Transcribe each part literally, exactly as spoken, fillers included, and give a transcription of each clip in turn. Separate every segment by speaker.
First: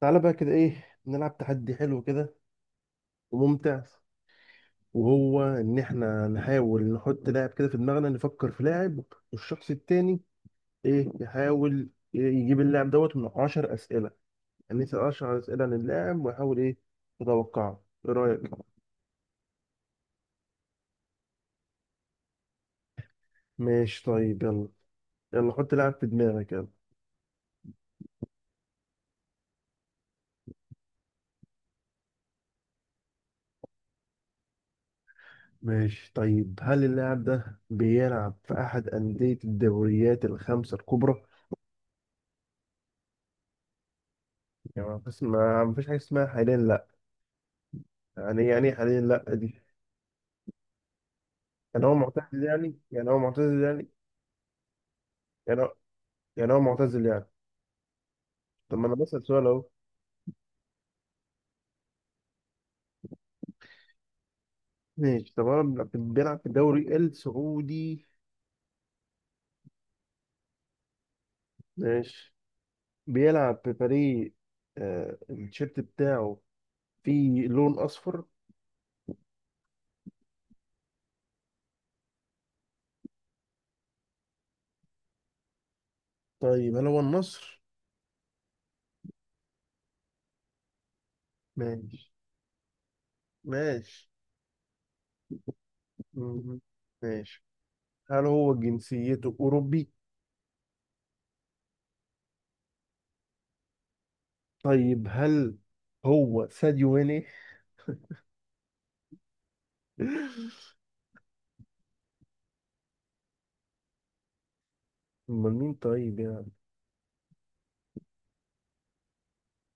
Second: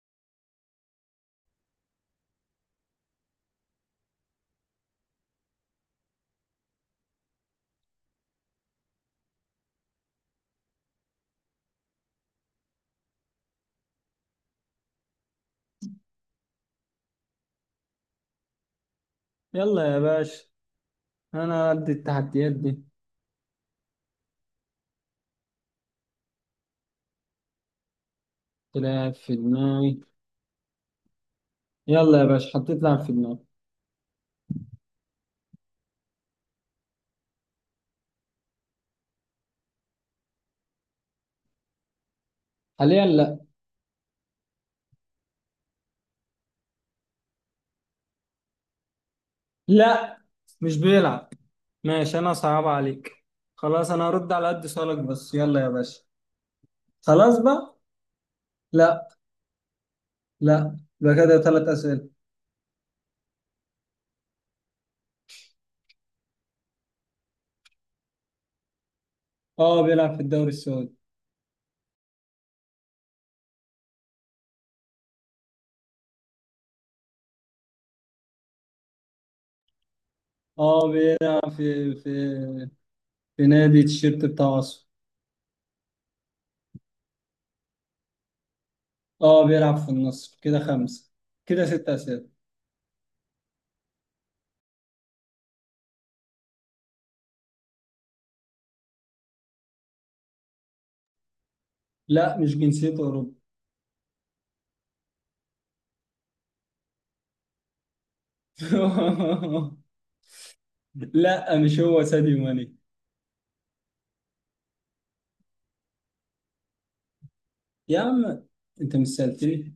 Speaker 1: تعالى بقى كده، ايه، نلعب تحدي حلو كده وممتع. وهو ان احنا نحاول نحط لاعب كده في دماغنا، نفكر في لاعب، والشخص التاني ايه يحاول إيه، يجيب اللاعب دوت من 10 اسئله. يعني يسال 10 اسئله عن اللاعب ويحاول ايه يتوقعه. ايه رايك؟
Speaker 2: يلا يا باشا. انا قد التحديات دي.
Speaker 1: ماشي طيب يلا. يلا حط لاعب في دماغك، يلا.
Speaker 2: تلعب في دماغي. يلا يا باشا، حطيت لعب في دماغي.
Speaker 1: ماشي طيب. هل اللاعب ده بيلعب في احد انديه الدوريات الخمسه الكبرى؟
Speaker 2: حاليا لا.
Speaker 1: يعني بس ما ما فيش حاجه اسمها حاليا لا. يعني يعني إيه حاليا لا دي؟
Speaker 2: لا، مش بيلعب.
Speaker 1: يعني هو
Speaker 2: ماشي، انا
Speaker 1: معتزل
Speaker 2: صعب
Speaker 1: يعني، يعني
Speaker 2: عليك.
Speaker 1: هو معتزل يعني،
Speaker 2: خلاص، انا هرد على قد سؤالك بس. يلا
Speaker 1: يعني
Speaker 2: يا
Speaker 1: هو،
Speaker 2: باشا.
Speaker 1: يعني هو معتزل يعني.
Speaker 2: خلاص بقى.
Speaker 1: طب ما انا
Speaker 2: لا،
Speaker 1: بسأل سؤال اهو.
Speaker 2: لا، يبقى كده ثلاث اسئله.
Speaker 1: ماشي. طب هو بيلعب بيلعب في الدوري السعودي؟
Speaker 2: اه، بيلعب في الدوري السعودي.
Speaker 1: ماشي. بيلعب في فريق، آه، التيشيرت بتاعه فيه لون اصفر.
Speaker 2: اه، بيلعب في في في نادي التيشيرت بتاع اصفر.
Speaker 1: طيب هل هو النصر؟
Speaker 2: اه، بيلعب في النصر. كده خمسه. كده ست
Speaker 1: ماشي.
Speaker 2: اسئله
Speaker 1: ماشي. مم. ماشي. هل هو جنسيته اوروبي؟
Speaker 2: لا، مش جنسيته اوروبي.
Speaker 1: طيب هل هو ساديو ماني؟
Speaker 2: لا، مش هو ساديو ماني.
Speaker 1: امال مين طيب يعني؟
Speaker 2: يا عم، انت مش سألتني.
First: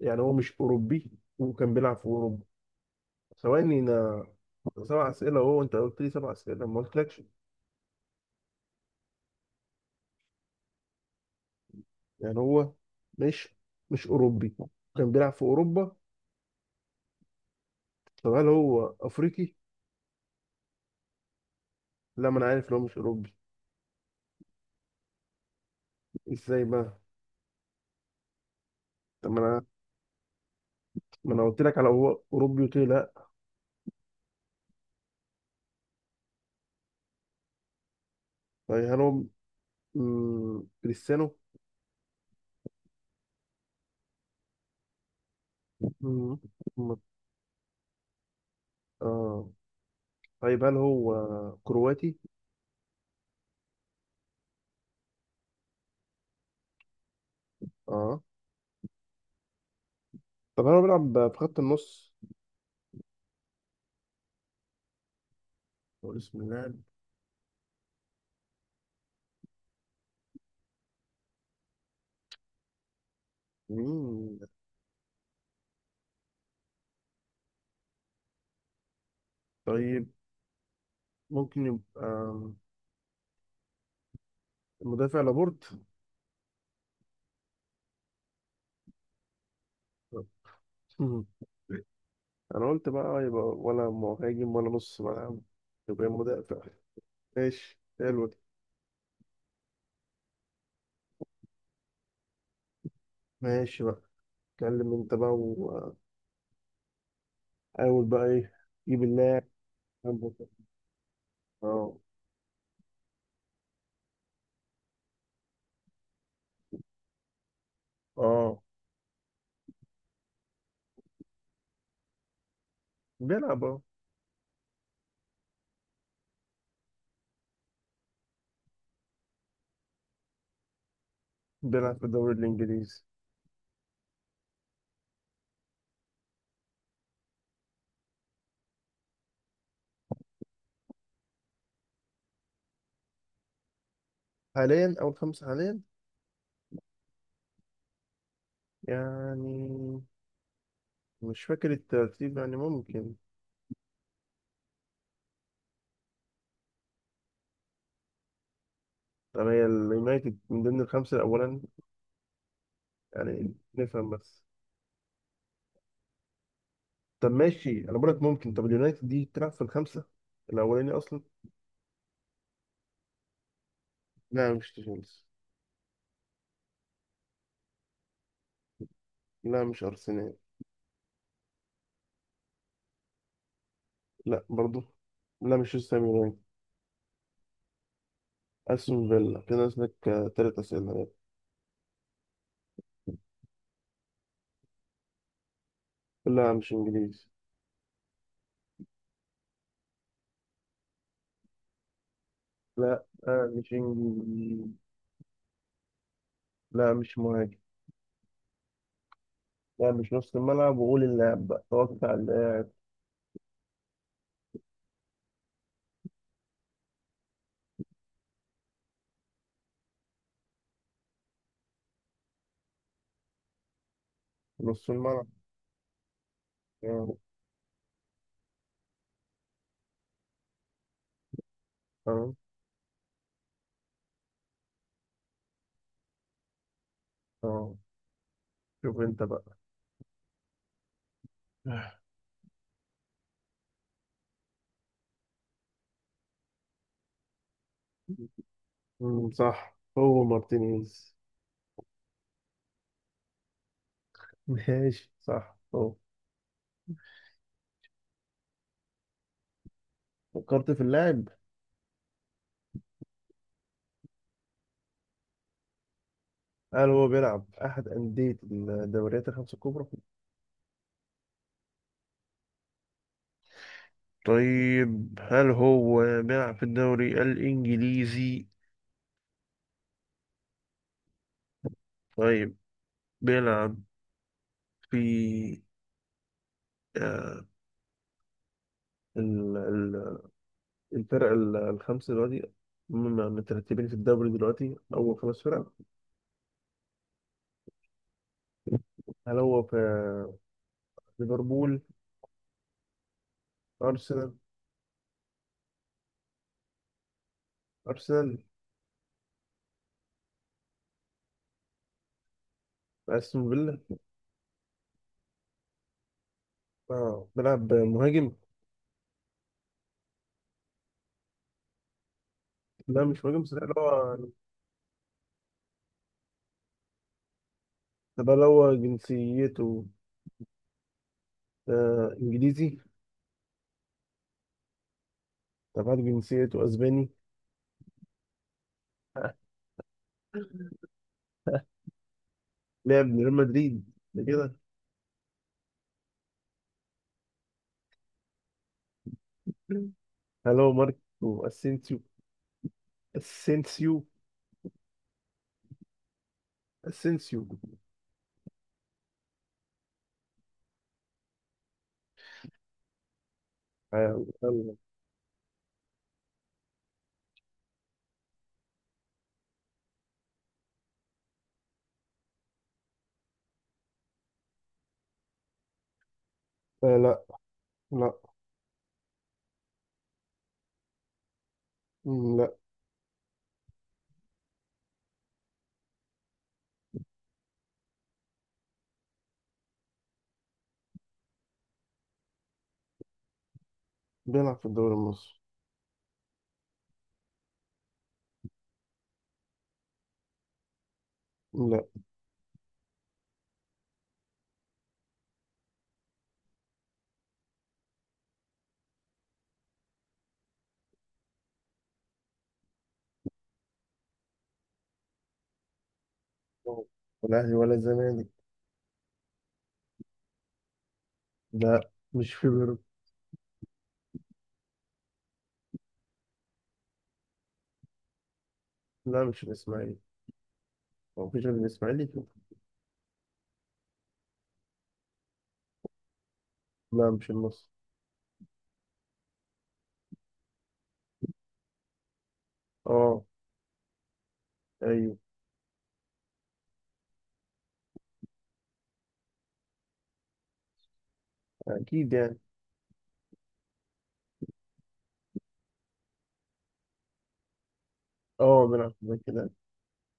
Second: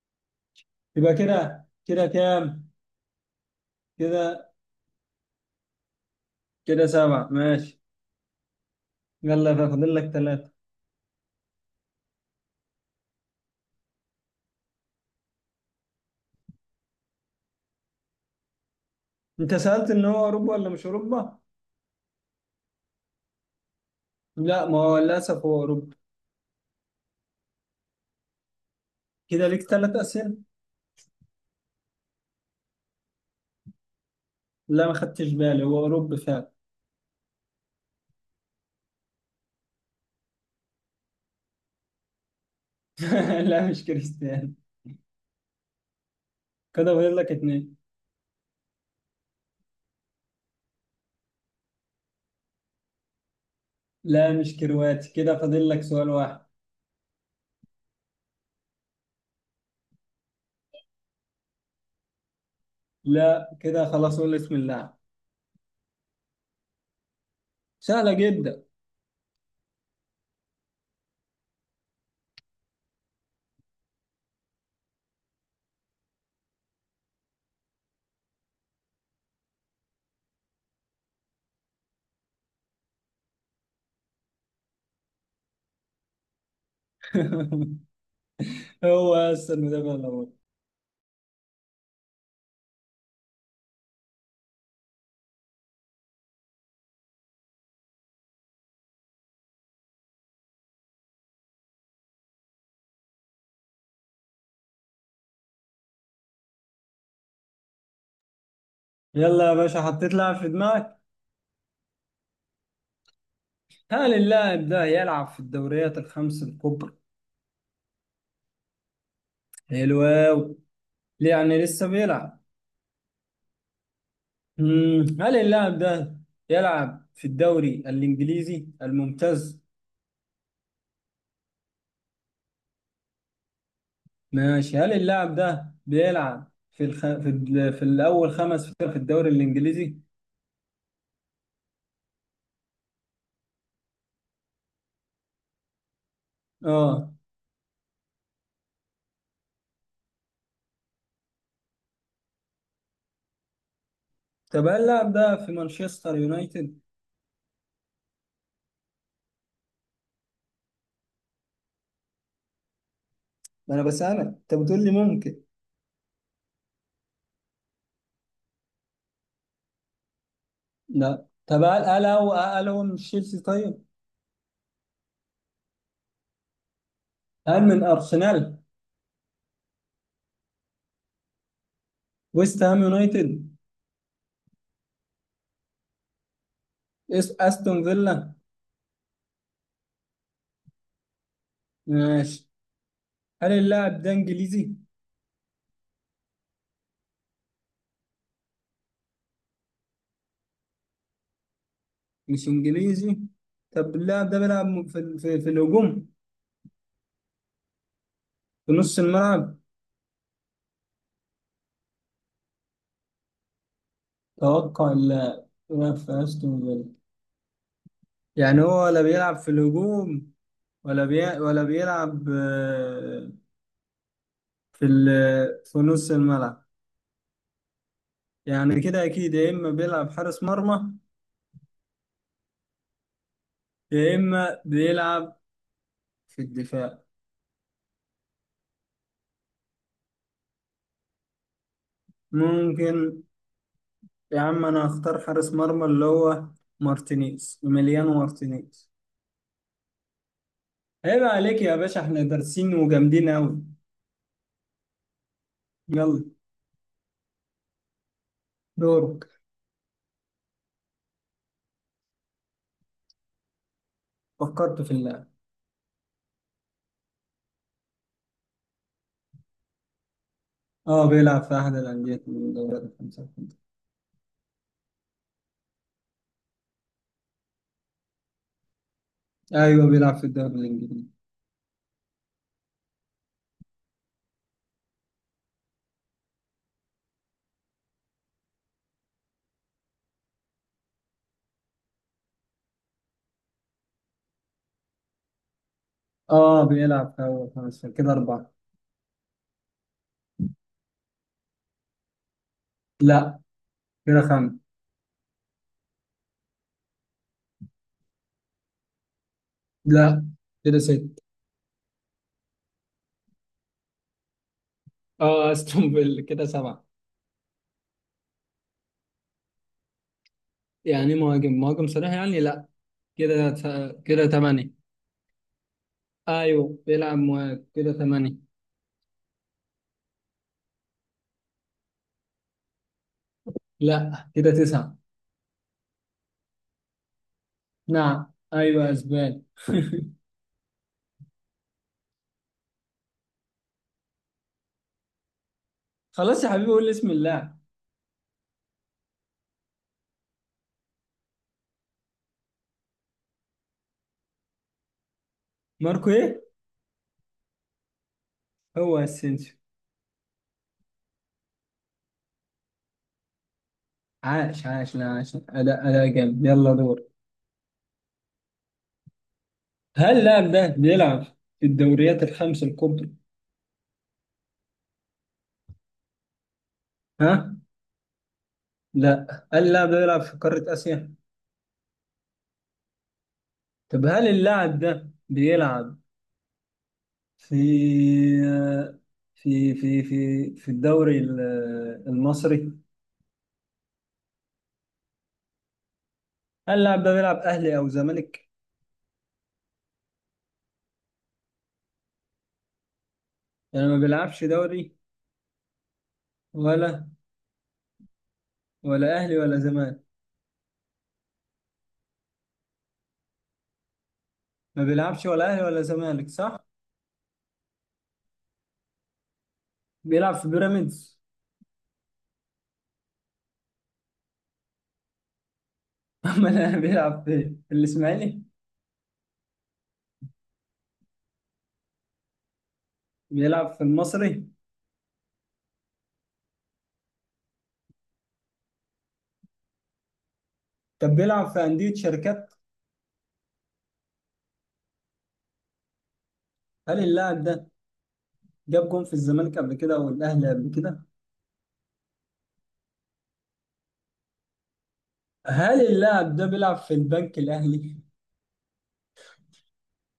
Speaker 1: يعني هو مش اوروبي
Speaker 2: يبقى كده
Speaker 1: وكان بيلعب في
Speaker 2: كده
Speaker 1: اوروبا.
Speaker 2: كام؟
Speaker 1: ثواني انا،
Speaker 2: كده
Speaker 1: سبع اسئله اهو، انت قلت لي سبع اسئله ما
Speaker 2: كده
Speaker 1: قلتلكش.
Speaker 2: سبعة. ماشي. يلا، فاضل لك ثلاثة.
Speaker 1: يعني هو مش مش اوروبي كان بيلعب في اوروبا. طب هل هو افريقي؟
Speaker 2: انت سألت ان هو اوروبا ولا مش اوروبا؟
Speaker 1: لا، ما انا عارف ان هو مش اوروبي.
Speaker 2: لا، ما هو للاسف هو اوروبا.
Speaker 1: ازاي بقى؟ طب ما
Speaker 2: كده ليك
Speaker 1: انا
Speaker 2: ثلاث اسئلة.
Speaker 1: ما انا قلت لك على هو اوروبي قلت لي لا.
Speaker 2: لا، ما خدتش بالي هو اوروبا فعلا.
Speaker 1: طيب هل هو، مم، كريستيانو.
Speaker 2: لا، مش كريستيانو.
Speaker 1: مم،
Speaker 2: كده
Speaker 1: مم،
Speaker 2: فاضل لك اتنين.
Speaker 1: اه. طيب هل هو كرواتي؟
Speaker 2: لا، مش كرواتي. كده فاضل لك سؤال واحد.
Speaker 1: اه. طب هل هو بيلعب في خط النص؟
Speaker 2: لا، كده خلاص. قول اسم اللاعب.
Speaker 1: هو اسم اللاعب
Speaker 2: سهلة جدا.
Speaker 1: مين؟ طيب، ممكن يبقى مدافع لابورت؟
Speaker 2: هو اصلا المدافع الاول.
Speaker 1: انا قلت بقى يبقى ولا مهاجم ولا نص ملعب، يبقى مدافع. ماشي حلو ده. ماشي بقى. اتكلم انت بقى وحاول بقى، ايه، جيب اللاعب.
Speaker 2: يلا يا باشا، حطيت لاعب في دماغك.
Speaker 1: اه.
Speaker 2: هل اللاعب ده يلعب في الدوريات الخمس الكبرى؟
Speaker 1: اه
Speaker 2: حلو أوي. يعني لسه بيلعب؟
Speaker 1: بيلعب. اه
Speaker 2: مم. هل اللاعب ده يلعب في الدوري الإنجليزي الممتاز؟
Speaker 1: بيلعب في الدوري الانجليزي.
Speaker 2: ماشي، هل اللاعب ده بيلعب في الخ... في, ال... في الأول خمس فرق في الدوري الإنجليزي؟
Speaker 1: حاليا اول خمسة، حاليا
Speaker 2: اه.
Speaker 1: يعني. مش فاكر الترتيب يعني، ممكن.
Speaker 2: طب هل اللاعب ده في مانشستر يونايتد؟
Speaker 1: طب هي اليونايتد من ضمن الخمسة الأولا؟ يعني
Speaker 2: ما انا
Speaker 1: نفهم
Speaker 2: بسألك،
Speaker 1: بس.
Speaker 2: انت بتقول لي ممكن.
Speaker 1: طب ماشي، أنا بقولك ممكن. طب اليونايتد دي تلعب في الخمسة الأولاني أصلا؟
Speaker 2: لا، طب هل هل هو هل هو من تشيلسي طيب؟
Speaker 1: لا مش تشيلسي.
Speaker 2: هل من أرسنال؟
Speaker 1: لا مش أرسنال.
Speaker 2: ويست هام يونايتد؟
Speaker 1: لا برضو. لا مش وست هام يونايتد.
Speaker 2: اس استون فيلا؟
Speaker 1: أستون فيلا كده نازلك تلات أسئلة.
Speaker 2: ماشي. هل اللاعب ده انجليزي؟
Speaker 1: لا مش إنجليزي.
Speaker 2: مش
Speaker 1: لا،
Speaker 2: انجليزي.
Speaker 1: آه، مش
Speaker 2: طب اللاعب ده
Speaker 1: إنجليزي.
Speaker 2: بيلعب م- في ال- في, في الهجوم؟
Speaker 1: لا مش مهاجم.
Speaker 2: في نص الملعب؟
Speaker 1: لا مش نص الملعب. وقول اللاعب بقى، هو بتاع اللاعب.
Speaker 2: توقع اللاعب. بيلعب في استون فيلا. يعني هو ولا بيلعب في الهجوم، ولا بي... ولا بيلعب آه، في
Speaker 1: نص
Speaker 2: ال...
Speaker 1: الملعب.
Speaker 2: في نص الملعب؟
Speaker 1: اه.
Speaker 2: يعني كده اكيد، يا اما بيلعب حارس مرمى،
Speaker 1: اه.
Speaker 2: يا اما بيلعب في الدفاع.
Speaker 1: آه. شوف أنت بقى.
Speaker 2: ممكن. يا عم انا هختار حارس مرمى اللي هو مارتينيز مليانو مارتينيز.
Speaker 1: مم، صح هو مارتينيز.
Speaker 2: عيب عليك يا باشا، احنا دارسين وجامدين قوي.
Speaker 1: ماشي، صح هو.
Speaker 2: يلا، دورك.
Speaker 1: فكرت في اللاعب.
Speaker 2: فكرت في اللاعب.
Speaker 1: هل هو بيلعب أحد أندية الدوريات الخمسة الكبرى؟
Speaker 2: اه، بيلعب في احد الانديه من الدوريات الخمسه.
Speaker 1: طيب هل هو بيلعب في الدوري الإنجليزي؟
Speaker 2: ايوه، بيلعب في الدوري الانجليزي.
Speaker 1: طيب بيلعب في، آه، ال- ال- الفرق ال- الخمسة دلوقتي، هم مترتبين في الدوري دلوقتي أول خمس فرق؟
Speaker 2: اه، بيلعب في اول خمس فرق. كده اربعه.
Speaker 1: هل هو في ليفربول؟
Speaker 2: لا، كده
Speaker 1: أرسنال؟
Speaker 2: خمسه.
Speaker 1: أرسنال؟
Speaker 2: لا، كده ست.
Speaker 1: أستون فيلا؟
Speaker 2: اه، استون فيلا. كده سبعه.
Speaker 1: آه بيلعب مهاجم؟
Speaker 2: يعني مهاجم مهاجم صريح يعني، لا.
Speaker 1: لا مش مهاجم
Speaker 2: كده
Speaker 1: بس، لا
Speaker 2: ت-
Speaker 1: هو.
Speaker 2: كده ثمانيه. ايوه، بيلعب مهاجم. كده
Speaker 1: طب هل
Speaker 2: ثمانيه.
Speaker 1: هو جنسيته، آه، إنجليزي؟
Speaker 2: لا، كده تسعه.
Speaker 1: طب هل جنسيته أسباني؟
Speaker 2: نعم، ايوه اسبان.
Speaker 1: لعب لريال مدريد ده كده.
Speaker 2: خلاص يا حبيبي، قول لي اسم اللاعب.
Speaker 1: هلو، ماركو اسينسيو. اسينسيو.
Speaker 2: ماركو ايه؟
Speaker 1: اسينسيو.
Speaker 2: هو اسينسيو.
Speaker 1: آه،
Speaker 2: عاش
Speaker 1: يلا.
Speaker 2: عاش، لا عاش. اداء اداء جامد. يلا دور. هل اللاعب ده بيلعب في الدوريات الخمس الكبرى؟
Speaker 1: آه. لا.
Speaker 2: ها؟
Speaker 1: لا.
Speaker 2: لا. هل اللاعب ده بيلعب في قارة اسيا؟
Speaker 1: مم، لا.
Speaker 2: طب هل اللاعب ده بيلعب في في في في في الدوري ال- المصري؟
Speaker 1: بيلعب في الدوري المصري.
Speaker 2: هل اللاعب ده بيلعب اهلي او زمالك؟
Speaker 1: لا
Speaker 2: يعني ما بيلعبش دوري، ولا ولا اهلي ولا زمالك. ما بيلعبش ولا اهلي ولا زمالك، صح؟
Speaker 1: ولا اهلي ولا زمالك.
Speaker 2: بيلعب في بيراميدز؟
Speaker 1: لا مش في بيراميدز.
Speaker 2: امال أنا، بيلعب في في الاسماعيلي؟
Speaker 1: لا مش الاسماعيلي. هو مفيش غير الاسماعيلي فيه.
Speaker 2: بيلعب في المصري؟
Speaker 1: لا مش النصر.
Speaker 2: طب بيلعب في انديه شركات؟
Speaker 1: اه. ايوه.
Speaker 2: هل اللاعب ده جاب جون في الزمالك قبل كده او الاهلي قبل كده؟
Speaker 1: اكيد يعني.
Speaker 2: هل اللاعب ده بيلعب في البنك الاهلي؟
Speaker 1: اه بيلعب في كده.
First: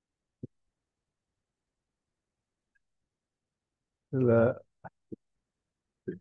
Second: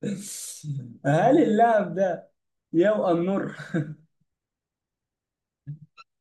Speaker 2: هل اللاعب ده يبقى النور؟
Speaker 1: لا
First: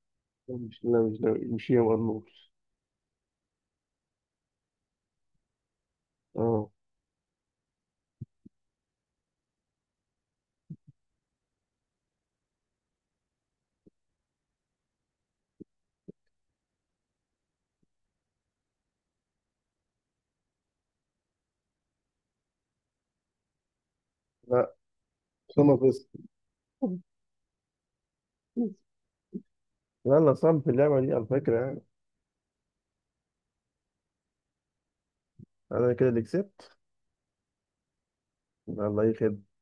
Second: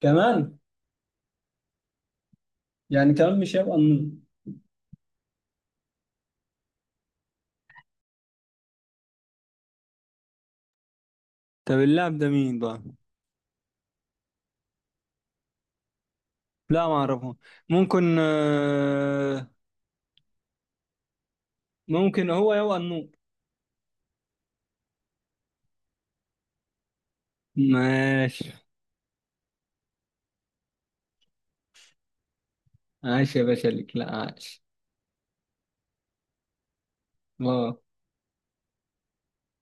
Speaker 2: كمان؟
Speaker 1: مش لا مش دوري مش يا مرموش.
Speaker 2: يعني كمان مش يبقى النور.
Speaker 1: اه.
Speaker 2: طب اللاعب ده مين بقى؟ لا، ما اعرفه. ممكن، آه، ممكن هو يبقى النور.
Speaker 1: لا. أسامة فيصل.
Speaker 2: ماشي.
Speaker 1: لا، لا، صعب في اللعبة دي على فكرة يعني.
Speaker 2: عاش يا باشا، ليك لا عاش.
Speaker 1: أنا كده اللي كسبت.
Speaker 2: ما
Speaker 1: يلا أي خدمة.